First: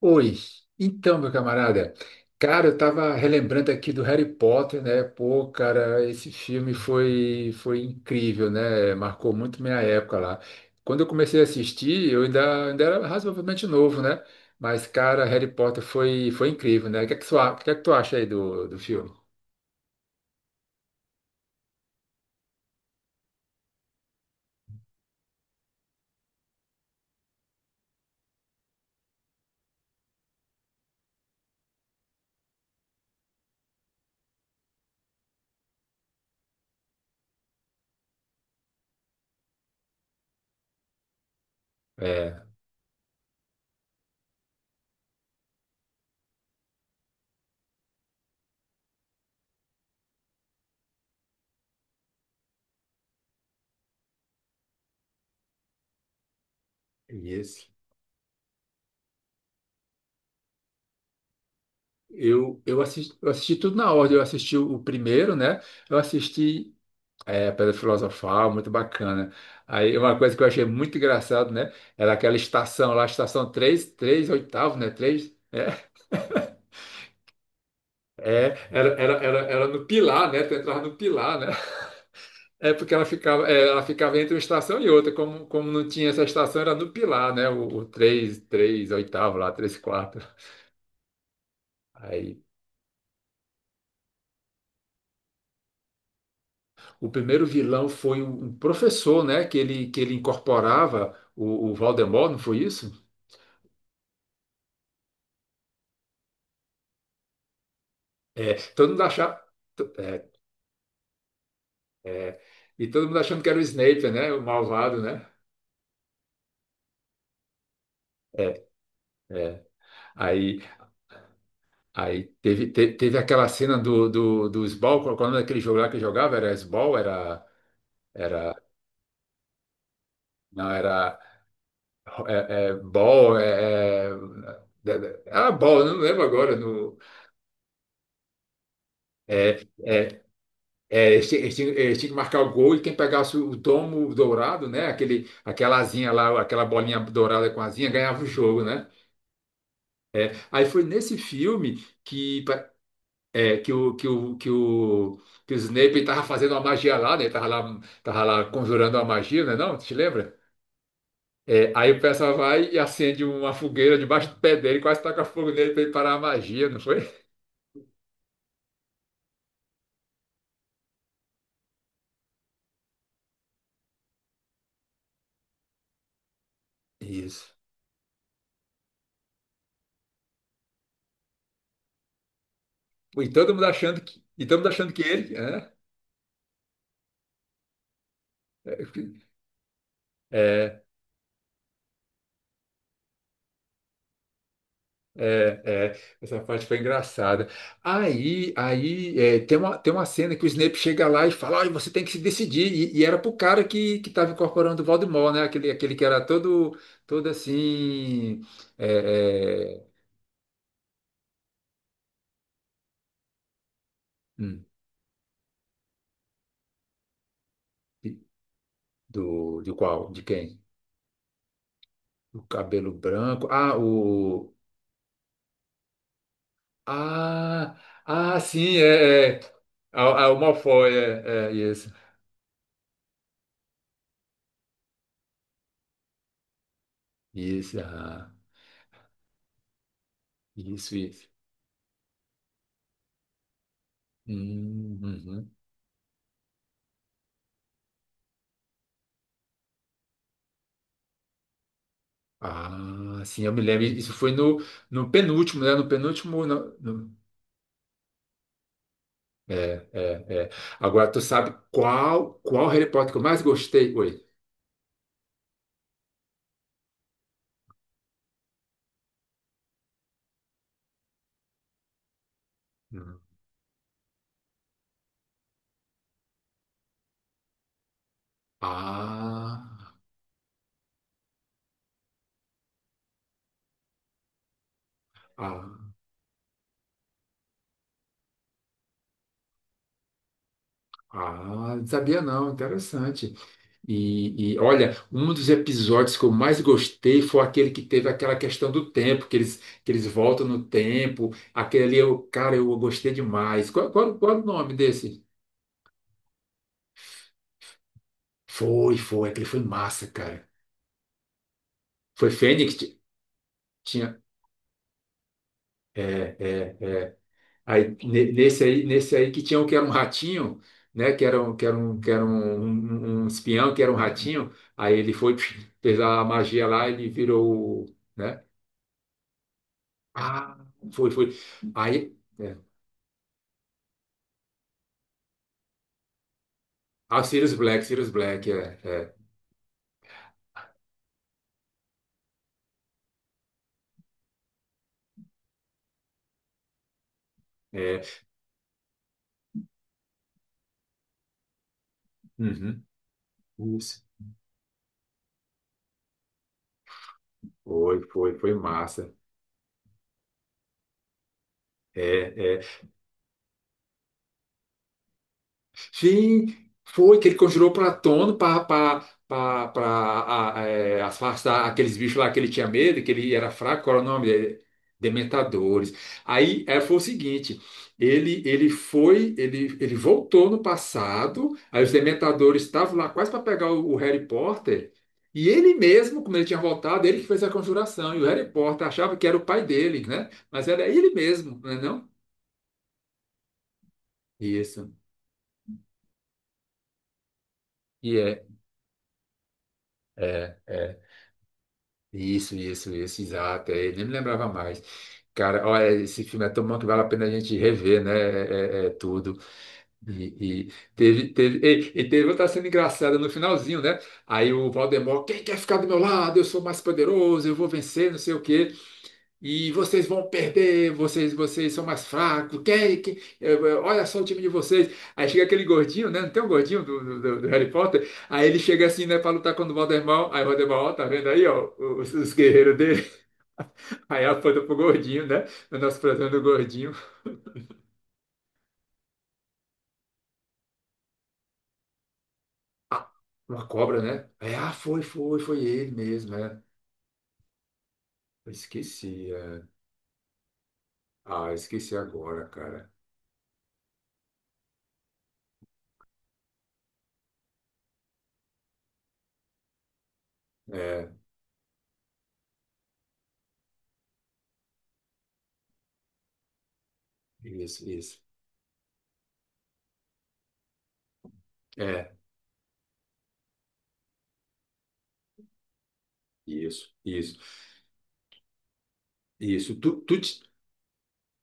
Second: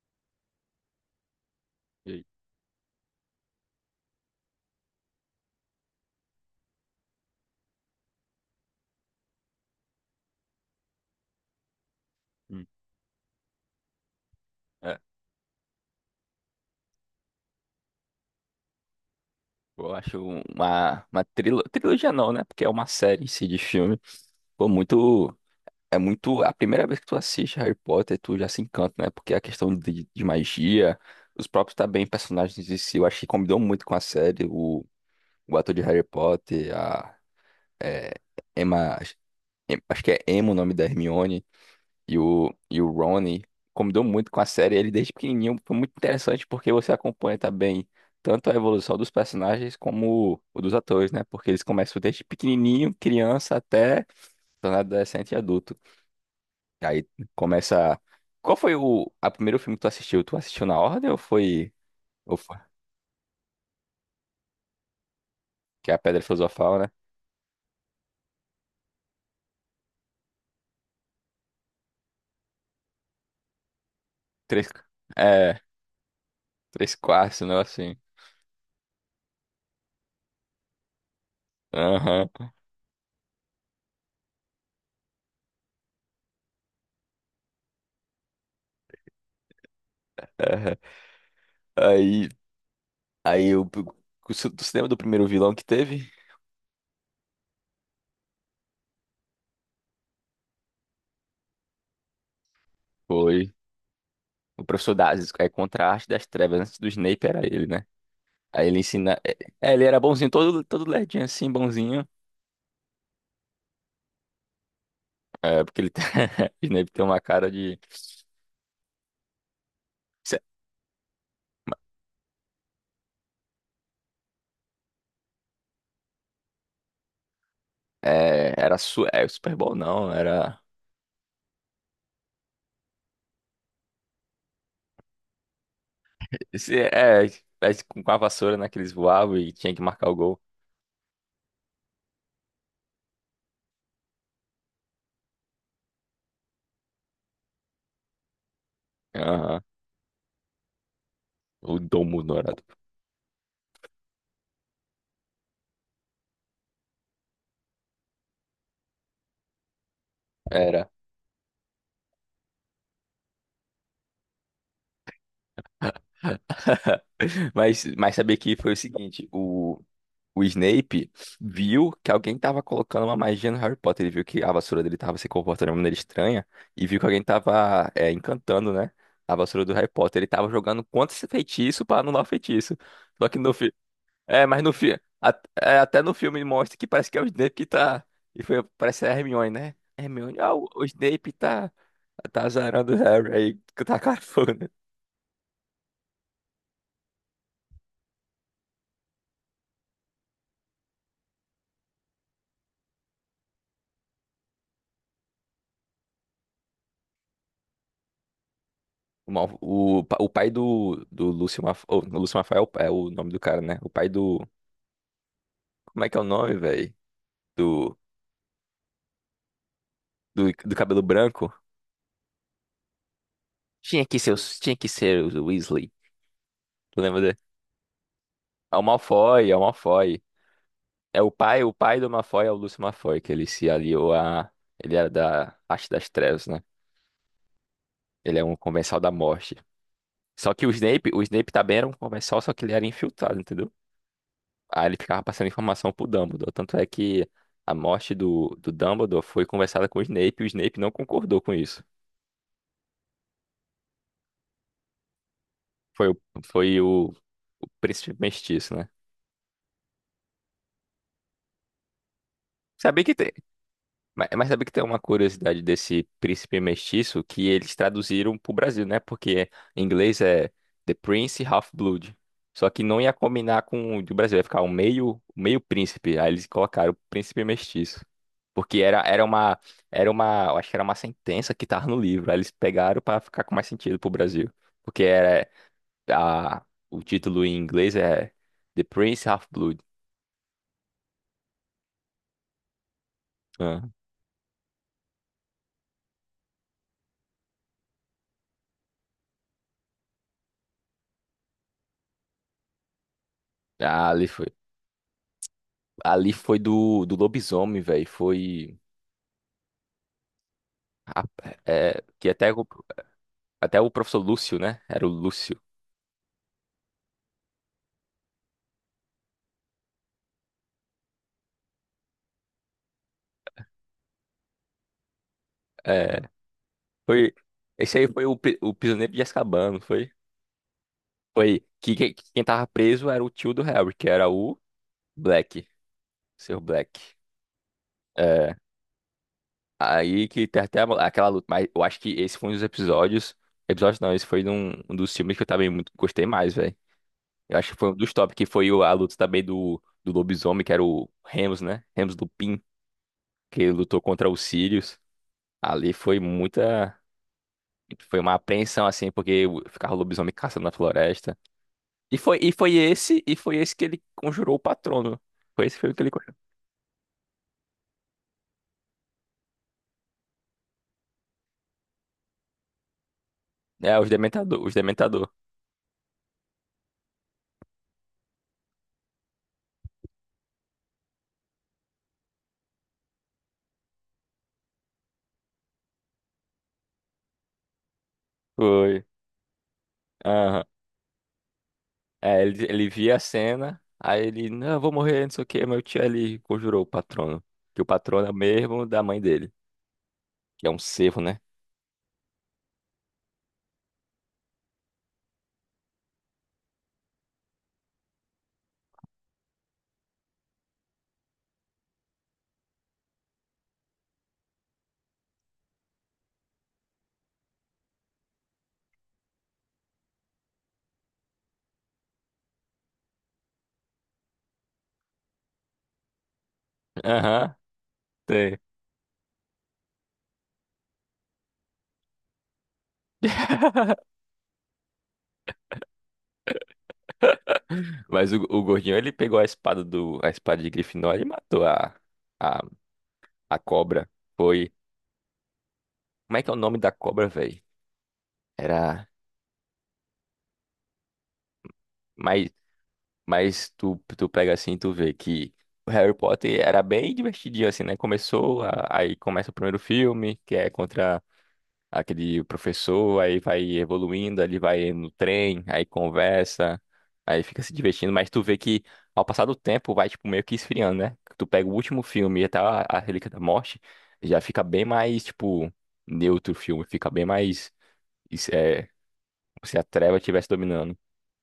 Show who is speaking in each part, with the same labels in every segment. Speaker 1: Oi, então, meu camarada,
Speaker 2: E-
Speaker 1: cara, eu tava relembrando aqui do Harry Potter, né? Pô, cara, esse filme foi incrível, né? Marcou muito minha época lá. Quando eu comecei a assistir, eu
Speaker 2: hum,
Speaker 1: ainda era razoavelmente novo, né? Mas,
Speaker 2: é,
Speaker 1: cara, Harry Potter foi incrível, né? O que é o que é que tu acha aí do filme?
Speaker 2: eu acho uma trilogia não, né? Porque é uma série em si de filme. Pô, muito. É muito. A primeira vez que tu assiste Harry Potter, tu já se encanta, né? Porque a questão de magia, os próprios também personagens em si, eu acho que combinou muito com a série. O ator de Harry Potter, é, Emma. Acho que é Emma o nome da Hermione. E
Speaker 1: É,
Speaker 2: o, e o Ronnie combinou muito com a série. Ele, desde pequenininho, foi muito interessante porque você acompanha também tanto a evolução dos personagens como o dos atores, né? Porque eles começam desde pequenininho, criança, até tornar adolescente e adulto. E aí
Speaker 1: isso.
Speaker 2: começa. Qual foi o a primeiro filme que tu assistiu? Tu assistiu na ordem ou foi. Ou foi...
Speaker 1: Eu assisti tudo na ordem. Eu assisti o primeiro, né?
Speaker 2: Que é a
Speaker 1: Eu
Speaker 2: Pedra
Speaker 1: assisti
Speaker 2: Filosofal, né?
Speaker 1: É, Pedra Filosofal, muito bacana. Aí uma coisa que eu achei muito engraçado, né? Era aquela estação lá, estação 3 3
Speaker 2: Três.
Speaker 1: oitavo, né? Três,
Speaker 2: É,
Speaker 1: né?
Speaker 2: três quartos, um assim.
Speaker 1: É, era no Pilar, né? Tu entrava no Pilar, né?
Speaker 2: Aham.
Speaker 1: É porque ela ficava entre uma estação e outra. Como não tinha essa estação, era no Pilar, né? O três 3 oitavo lá, 3 quarto.
Speaker 2: É. Aí.
Speaker 1: Aí,
Speaker 2: Aí o. Tu se lembra do primeiro vilão que teve?
Speaker 1: o primeiro vilão foi um professor, né? Que ele incorporava o Voldemort, não foi isso?
Speaker 2: Foi. O professor Dazis é contraste das trevas. Antes do Snape era ele, né?
Speaker 1: É,
Speaker 2: Aí ele
Speaker 1: todo mundo
Speaker 2: ensina.
Speaker 1: achava.
Speaker 2: Ele era bonzinho, todo lerdinho assim, bonzinho.
Speaker 1: É, e todo mundo achando que era o Snape, né? O malvado, né?
Speaker 2: É, porque ele tem... o Snape tem uma cara de.
Speaker 1: É, é.
Speaker 2: Se-
Speaker 1: Aí, teve aquela cena do Sball, qual é o nome daquele jogo lá que jogava? Era Sball? Era,
Speaker 2: Super Bowl, não. Era.
Speaker 1: não, é, é, Ball, é, é, era Ball, eu não lembro agora. No,
Speaker 2: Com a vassoura, né? Que eles voavam e
Speaker 1: é,
Speaker 2: tinha que marcar o
Speaker 1: é,
Speaker 2: gol.
Speaker 1: eles tinham que marcar o gol e quem pegasse o domo dourado, né? Aquela asinha lá, aquela bolinha dourada com asinha, ganhava o jogo, né?
Speaker 2: Aham.
Speaker 1: É, aí foi nesse
Speaker 2: O
Speaker 1: filme
Speaker 2: domo
Speaker 1: que
Speaker 2: dourado.
Speaker 1: É, que o, que o, que o, que o Snape tava fazendo uma magia lá, né? Ele tava lá conjurando uma magia, né? Não, tu te lembra?
Speaker 2: Era.
Speaker 1: É, aí o pessoal vai e acende uma fogueira debaixo do pé dele, quase taca fogo nele para ele parar a magia, não foi?
Speaker 2: Mas saber que foi o seguinte: o. O Snape viu que alguém tava colocando uma magia no Harry Potter. Ele viu que a vassoura dele tava se comportando de uma maneira estranha. E viu que alguém
Speaker 1: Isso.
Speaker 2: tava encantando, né? A vassoura do Harry Potter. Ele tava jogando contra esse feitiço pra anular o feitiço. Só
Speaker 1: E
Speaker 2: que no
Speaker 1: todo mundo
Speaker 2: filme.
Speaker 1: achando que, e
Speaker 2: É,
Speaker 1: todo
Speaker 2: mas
Speaker 1: mundo
Speaker 2: no
Speaker 1: achando
Speaker 2: filme.
Speaker 1: que ele, né?
Speaker 2: Até no filme mostra que parece que é o Snape que tá. E foi, parece a Hermione, né? Hermione, ah, o
Speaker 1: É,
Speaker 2: Snape tá. Tá azarando o Harry aí, que tá cafona.
Speaker 1: essa parte foi engraçada. Tem uma cena que o Snape chega lá e fala, olha, você tem que se decidir. E era pro cara que tava incorporando o Voldemort, né? Aquele que era todo assim. é, é,
Speaker 2: O pai do Lúcio Malfoy, o Lúcio Malfoy é é o nome do cara, né? O pai do.
Speaker 1: hum,
Speaker 2: Como é que é o nome, velho? Do,
Speaker 1: de qual? De quem?
Speaker 2: do cabelo branco?
Speaker 1: O cabelo branco. Ah,
Speaker 2: Tinha que ser,
Speaker 1: o.
Speaker 2: tinha que ser o Weasley. Tu lembra dele?
Speaker 1: Ah, ah,
Speaker 2: É
Speaker 1: sim,
Speaker 2: o
Speaker 1: é. É.
Speaker 2: Malfoy, é o Malfoy.
Speaker 1: Ah, o Malfoy,
Speaker 2: É o
Speaker 1: isso.
Speaker 2: pai do Malfoy é o Lúcio Malfoy, que ele se aliou a. Ele era da Arte das Trevas, né?
Speaker 1: Isso, ah,
Speaker 2: Ele é um comensal da morte. Só que
Speaker 1: isso,
Speaker 2: O
Speaker 1: isso.
Speaker 2: Snape também era um comensal, só que ele era infiltrado, entendeu? Aí ele ficava passando
Speaker 1: Uhum.
Speaker 2: informação pro Dumbledore. Tanto é que a morte do Dumbledore foi conversada com o Snape e o Snape não concordou com isso.
Speaker 1: Ah, sim, eu me lembro. Isso foi no penúltimo, né? No penúltimo.
Speaker 2: Foi o príncipe mestiço, né?
Speaker 1: É, é, é. Agora, tu sabe qual Harry
Speaker 2: Sabia
Speaker 1: Potter
Speaker 2: que
Speaker 1: que eu
Speaker 2: tem,
Speaker 1: mais gostei? Oi.
Speaker 2: mas sabia que tem uma curiosidade desse príncipe mestiço que eles traduziram pro Brasil, né? Porque em inglês é The Prince Half-Blood. Só que não ia
Speaker 1: Hum.
Speaker 2: combinar com o do Brasil, ia ficar um meio, meio príncipe. Aí eles colocaram príncipe mestiço. Porque
Speaker 1: Ah,
Speaker 2: era uma, eu acho que era uma sentença que tava no livro. Aí eles pegaram pra ficar com mais sentido pro Brasil. Porque era,
Speaker 1: ah,
Speaker 2: o título em inglês é The Prince Half-Blood.
Speaker 1: ah, não sabia não, interessante. Olha, um dos episódios que eu mais gostei foi aquele que teve aquela questão do tempo, que eles voltam no tempo. Aquele ali, eu, cara, eu gostei demais. Qual,
Speaker 2: Ah,
Speaker 1: qual,
Speaker 2: ali
Speaker 1: qual é o
Speaker 2: foi.
Speaker 1: nome desse?
Speaker 2: Ali foi do lobisomem, velho. Foi.
Speaker 1: Aquele foi massa, cara.
Speaker 2: rap- que
Speaker 1: Foi
Speaker 2: até,
Speaker 1: Fênix?
Speaker 2: até o
Speaker 1: Tinha,
Speaker 2: professor Lúcio, né? Era o Lúcio.
Speaker 1: é, é, é. Aí, ne- nesse aí, Nesse aí que tinha um que era um ratinho, né? Que era um espião, que era um ratinho. Aí ele foi, fez
Speaker 2: É,
Speaker 1: a magia lá, ele
Speaker 2: foi.
Speaker 1: virou,
Speaker 2: Esse aí foi
Speaker 1: né?
Speaker 2: o prisioneiro de Azkaban, não foi?
Speaker 1: Ah, foi, foi.
Speaker 2: Foi.
Speaker 1: Aí,
Speaker 2: Quem
Speaker 1: é.
Speaker 2: tava preso era o tio do Harry, que era o Black. Seu Black.
Speaker 1: Ah, Sirius Black, Sirius Black,
Speaker 2: É.
Speaker 1: é,
Speaker 2: Aí que tem até aquela luta. Mas eu acho que esse foi um dos episódios. Episódio não, esse foi um dos filmes que eu também muito gostei mais, velho. Eu acho que foi um
Speaker 1: é,
Speaker 2: dos
Speaker 1: é.
Speaker 2: top, que foi a luta também do lobisomem, que era o Remus, né? Remus Lupin.
Speaker 1: Uhum.
Speaker 2: Que lutou
Speaker 1: Isso.
Speaker 2: contra os Sirius. Ali foi muita.
Speaker 1: Foi,
Speaker 2: Foi uma
Speaker 1: foi, foi
Speaker 2: apreensão, assim,
Speaker 1: massa.
Speaker 2: porque ficava o lobisomem caçando na floresta. E
Speaker 1: É,
Speaker 2: foi, e
Speaker 1: é.
Speaker 2: foi esse, e foi esse que ele conjurou o patrono. Foi esse que foi o que ele conjurou.
Speaker 1: Sim, foi que ele conjurou Platão para afastar aqueles bichos lá que ele tinha medo, que ele era fraco,
Speaker 2: É,
Speaker 1: qual era
Speaker 2: os
Speaker 1: o nome dele?
Speaker 2: dementador, os dementador.
Speaker 1: Dementadores. Aí é, foi o seguinte, ele voltou no passado, aí os Dementadores estavam lá quase para pegar o Harry Potter, e ele mesmo, como ele tinha voltado, ele que fez a conjuração, e o Harry Potter
Speaker 2: Foi.
Speaker 1: achava que era o pai dele, né?
Speaker 2: Aham.
Speaker 1: Mas era ele mesmo, não é não?
Speaker 2: É, ele via a cena, não, eu vou
Speaker 1: Isso.
Speaker 2: morrer, não sei o quê. Meu tio ele conjurou o patrono. Que o
Speaker 1: E
Speaker 2: patrono é o
Speaker 1: é,
Speaker 2: mesmo da mãe dele.
Speaker 1: é,
Speaker 2: Que é um
Speaker 1: é.
Speaker 2: cervo, né?
Speaker 1: Isso, isso, isso, exato. É, nem me lembrava mais. Cara, olha, esse filme é tão bom que vale a pena a gente rever, né? É, é tudo. E, e teve, teve, e teve outra cena engraçada no finalzinho, né? Aí o Valdemar, quem quer ficar do meu lado? Eu sou mais poderoso, eu vou vencer, não sei o quê. E vocês vão perder, vocês são mais fracos. Olha só o time de vocês. Aí chega aquele gordinho, né? Não tem um gordinho do
Speaker 2: Aham,
Speaker 1: Harry Potter? Aí
Speaker 2: tem.
Speaker 1: ele chega assim, né, pra lutar contra o Voldemort. Aí o Voldemort, ó, tá vendo aí, ó, os guerreiros dele. Aí aponta pro gordinho, né? O nosso fratão do gordinho.
Speaker 2: O gordinho, ele pegou a espada do, a espada de Grifinória e matou a
Speaker 1: Ah,
Speaker 2: a
Speaker 1: uma cobra,
Speaker 2: cobra,
Speaker 1: né? Aí,
Speaker 2: foi.
Speaker 1: ah, foi ele mesmo,
Speaker 2: Como é que é o
Speaker 1: né?
Speaker 2: nome da cobra, velho?
Speaker 1: Eu
Speaker 2: Era.
Speaker 1: esqueci. É. Ah, eu esqueci agora,
Speaker 2: Mas,
Speaker 1: cara.
Speaker 2: Tu pega assim, e tu vê que o Harry Potter era bem divertidinho, assim, né? Começou, aí começa o primeiro filme, que é
Speaker 1: É,
Speaker 2: contra aquele professor, aí vai evoluindo, ele vai no trem, aí conversa, aí fica se
Speaker 1: isso,
Speaker 2: divertindo,
Speaker 1: isso.
Speaker 2: mas tu vê que ao passar do tempo vai, tipo, meio que esfriando, né? Tu pega o último
Speaker 1: É,
Speaker 2: filme e até a Relíquia da Morte, já fica bem mais, tipo, neutro o filme,
Speaker 1: isso,
Speaker 2: fica bem
Speaker 1: isso.
Speaker 2: mais isso é.
Speaker 1: Isso.
Speaker 2: Se a treva estivesse dominando.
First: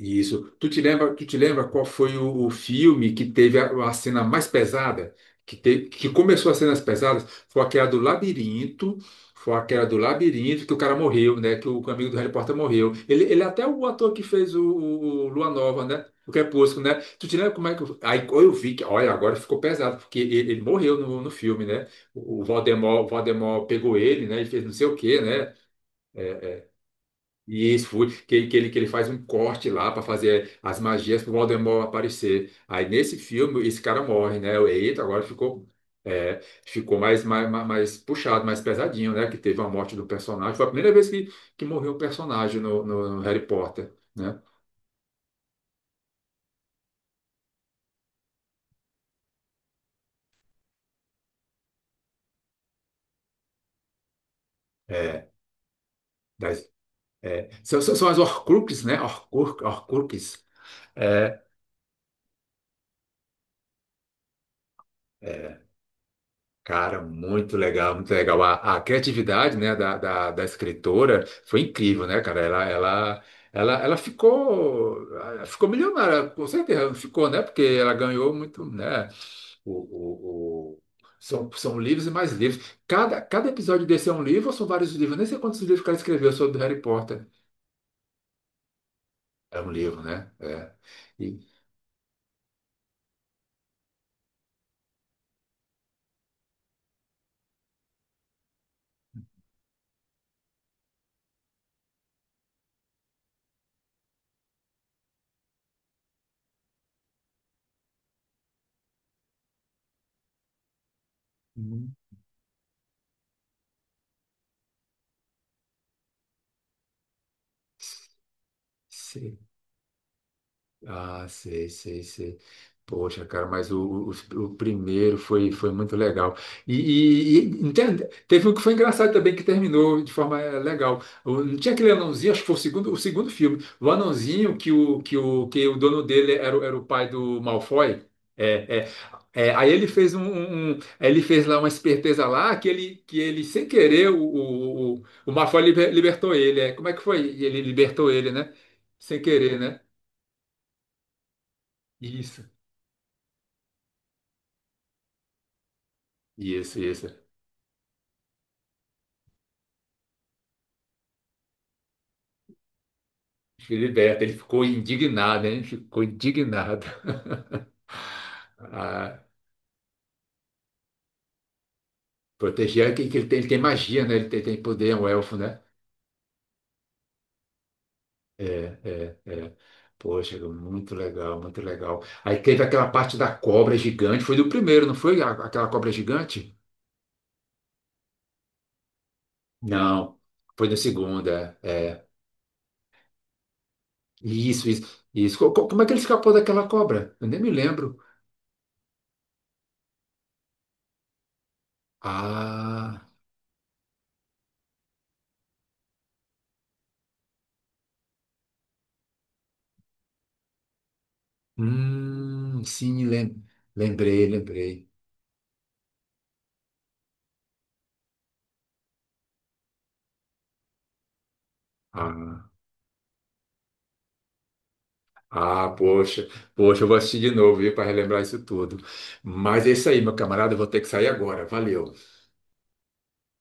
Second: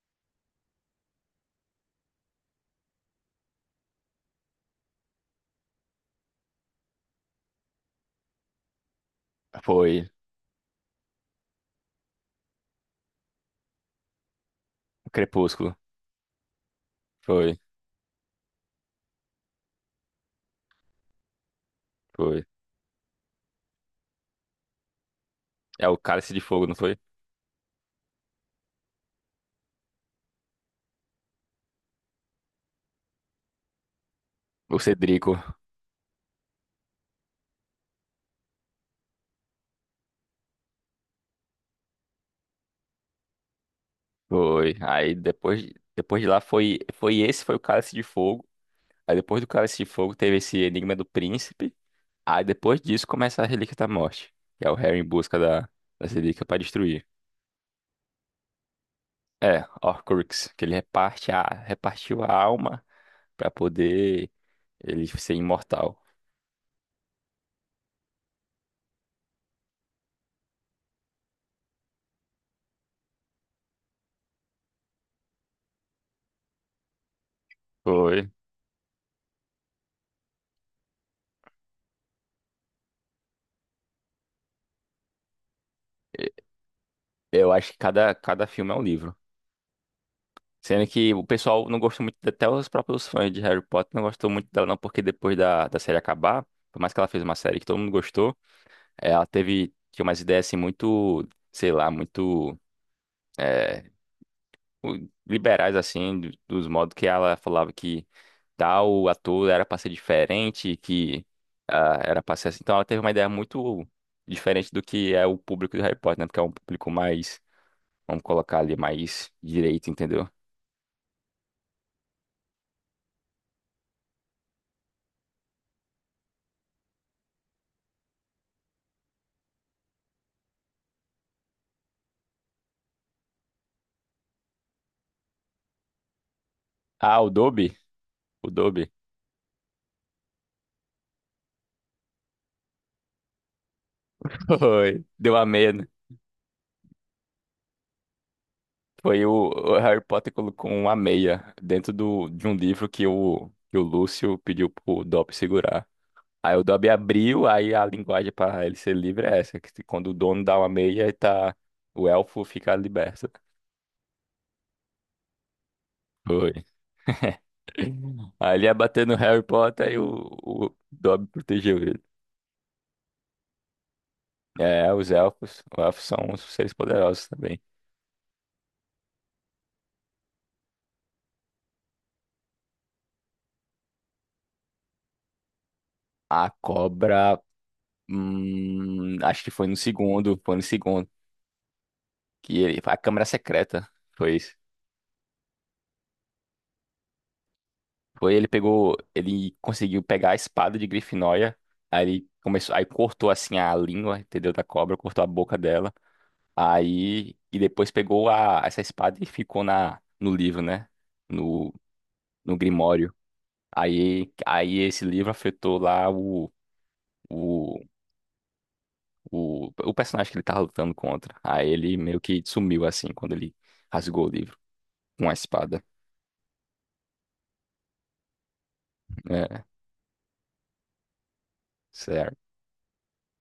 Speaker 1: Isso. Tu te lembra qual foi o filme que teve a cena mais pesada? Que começou as cenas pesadas? Foi aquela do labirinto. Foi aquela do
Speaker 2: Foi.
Speaker 1: labirinto que o cara morreu, né? Que o amigo do Harry Potter morreu. Ele é até o ator que fez o,
Speaker 2: O
Speaker 1: o, o Lua
Speaker 2: Crepúsculo.
Speaker 1: Nova, né? O Crepúsculo, né? Tu te lembra
Speaker 2: Foi.
Speaker 1: como é que. Aí eu vi que, olha, agora ficou pesado, porque ele morreu no filme, né? O
Speaker 2: Foi.
Speaker 1: o Voldemort, o Voldemort pegou ele, né? E fez não sei o quê, né?
Speaker 2: É o Cálice de
Speaker 1: É,
Speaker 2: Fogo, não foi?
Speaker 1: e isso foi que ele faz um corte lá para fazer as magias pro Voldemort aparecer. Aí nesse filme esse cara morre, né?
Speaker 2: O
Speaker 1: Eita, agora
Speaker 2: Cedrico.
Speaker 1: é, ficou mais puxado, mais pesadinho, né? Que teve a morte do personagem. Foi a primeira vez que morreu um personagem no Harry Potter, né?
Speaker 2: Foi. Aí depois, depois de lá foi, foi esse, foi o Cálice de Fogo. Aí depois do Cálice de Fogo teve esse Enigma do Príncipe. Aí depois disso começa a Relíquia da Morte. Que é o Harry em
Speaker 1: É,
Speaker 2: busca da relíquia para
Speaker 1: das-
Speaker 2: destruir.
Speaker 1: são as Horcruxes, né? Horcrux,
Speaker 2: É,
Speaker 1: Horcruxes.
Speaker 2: Horcrux. Que ele reparte
Speaker 1: É.
Speaker 2: a, repartiu a alma para poder ele ser
Speaker 1: É.
Speaker 2: imortal.
Speaker 1: Cara, muito legal, muito legal. A criatividade, né, da escritora foi incrível, né, cara? Ela ficou milionária, com certeza, não ficou, né? Porque ela
Speaker 2: Foi.
Speaker 1: ganhou muito, né? O, o, o- são livros e mais livros. Cada episódio desse é um livro ou são vários livros? Eu nem sei quantos livros que ela
Speaker 2: E-
Speaker 1: escreveu sobre Harry Potter.
Speaker 2: Eu acho que cada filme é um livro.
Speaker 1: É um livro, né? É.
Speaker 2: Sendo que o
Speaker 1: E...
Speaker 2: pessoal não gostou muito, até os próprios fãs de Harry Potter não gostou muito dela, não, porque depois da série acabar, por mais que ela fez uma série que todo mundo gostou, ela tinha umas ideias assim muito, sei lá, eh, liberais, assim, dos modos que ela falava que tal ator era pra ser diferente, que
Speaker 1: Hum.
Speaker 2: ah, era pra ser assim. Então ela teve uma ideia muito diferente do que é o público de Harry Potter, né? Porque é um público mais, vamos colocar ali, mais direito, entendeu?
Speaker 1: Ah, sei, sei, sei. Poxa, cara, mas o primeiro foi muito legal. E, e, entende? Teve um que foi engraçado também, que terminou de forma legal. Não tinha aquele anãozinho, acho que foi o segundo filme. O anãozinho que o dono dele era, era o pai
Speaker 2: Ah, o
Speaker 1: do
Speaker 2: Dobby?
Speaker 1: Malfoy.
Speaker 2: O
Speaker 1: É, é.
Speaker 2: Dobby.
Speaker 1: É, aí ele fez um, um- um- ele fez lá uma esperteza lá que ele sem querer o, o, o,
Speaker 2: Foi.
Speaker 1: o
Speaker 2: Deu a
Speaker 1: Malfoy
Speaker 2: meia, né?
Speaker 1: libertou ele. É. Como é que foi? Ele libertou ele, né? Sem
Speaker 2: Foi o,
Speaker 1: querer,
Speaker 2: o
Speaker 1: né?
Speaker 2: Harry Potter colocou uma meia dentro do,
Speaker 1: Isso.
Speaker 2: de um livro que o Lúcio pediu pro Dobby segurar. Aí o
Speaker 1: Isso,
Speaker 2: Dobby
Speaker 1: isso.
Speaker 2: abriu, aí a linguagem para ele ser livre é essa, que quando o dono dá uma meia, ele tá, o elfo fica liberto.
Speaker 1: Filiberto, ele ficou indignado, hein? Ficou
Speaker 2: Foi.
Speaker 1: indignado.
Speaker 2: Aí ele ia bater no
Speaker 1: Ah,
Speaker 2: Harry Potter e o Dobby protegeu ele.
Speaker 1: proteger que ele tem magia, né? Ele tem poder,
Speaker 2: É,
Speaker 1: é um elfo, né?
Speaker 2: os elfos são os seres poderosos também.
Speaker 1: É, é, é. Poxa, muito legal, muito legal. Aí teve aquela parte da cobra gigante, foi do primeiro, não foi? Aquela cobra
Speaker 2: A
Speaker 1: gigante?
Speaker 2: cobra, acho que foi no
Speaker 1: Não,
Speaker 2: segundo, foi no
Speaker 1: foi da
Speaker 2: segundo.
Speaker 1: segunda. É. É.
Speaker 2: Que ele, a Câmara Secreta, foi isso.
Speaker 1: Isso, isso, isso. Como é que ele escapou daquela cobra? Eu nem me lembro.
Speaker 2: Foi ele pegou, ele conseguiu pegar a espada de Grifinória, aí ele começou, aí
Speaker 1: Ah,
Speaker 2: cortou assim a língua, entendeu, da cobra, cortou a boca dela. Aí e depois pegou a essa espada e ficou na no livro, né? No no
Speaker 1: sim,
Speaker 2: Grimório.
Speaker 1: lembrei,
Speaker 2: Aí
Speaker 1: lembrei.
Speaker 2: esse livro afetou lá o, o personagem que ele tava lutando contra. Aí ele meio que
Speaker 1: Ah.
Speaker 2: sumiu assim quando ele rasgou o livro com a
Speaker 1: Ah,
Speaker 2: espada.
Speaker 1: poxa, eu vou assistir de novo, viu, para relembrar isso tudo.
Speaker 2: É,
Speaker 1: Mas é isso aí, meu camarada, eu vou ter que sair agora. Valeu.
Speaker 2: isso é